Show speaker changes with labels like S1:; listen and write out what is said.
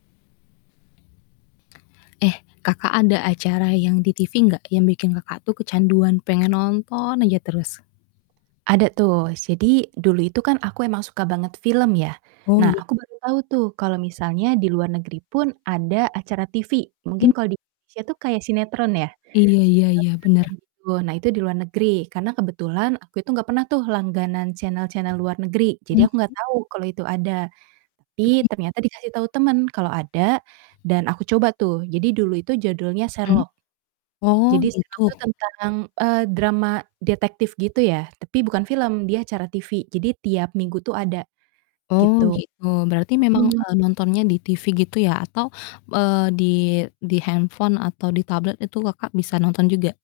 S1: Eh, Kakak ada acara yang di TV gak, yang bikin Kakak tuh kecanduan pengen nonton aja terus?
S2: Ada tuh. Jadi, dulu itu kan aku emang suka banget film ya.
S1: Oh
S2: Nah,
S1: iya?
S2: aku baru tahu tuh, kalau misalnya di luar negeri pun ada acara TV, mungkin
S1: M
S2: kalau di Indonesia tuh kayak sinetron ya,
S1: Iya iya
S2: sekedar
S1: iya.
S2: sinetron,
S1: Bener.
S2: gitu. Nah, itu di luar negeri, karena kebetulan aku itu gak pernah tuh langganan channel-channel luar negeri, jadi aku
S1: Mhm.
S2: gak tahu kalau itu ada. Tapi,
S1: Baik.
S2: ternyata dikasih tahu temen kalo ada, dan aku coba tuh, jadi dulu itu judulnya
S1: Mhm?
S2: Sherlock.
S1: Oh
S2: Jadi
S1: gitu.
S2: Sherlock tuh tentang, eee, drama detektif gitu ya, tapi bukan film, dia acara TV, jadi tiap minggu tuh ada,
S1: Oh
S2: gitu.
S1: gitu. Berarti memang,
S2: Mhm.
S1: eee, nontonnya di TV gitu ya atau, eee, di di handphone atau di tablet itu Kakak, bisa nonton juga?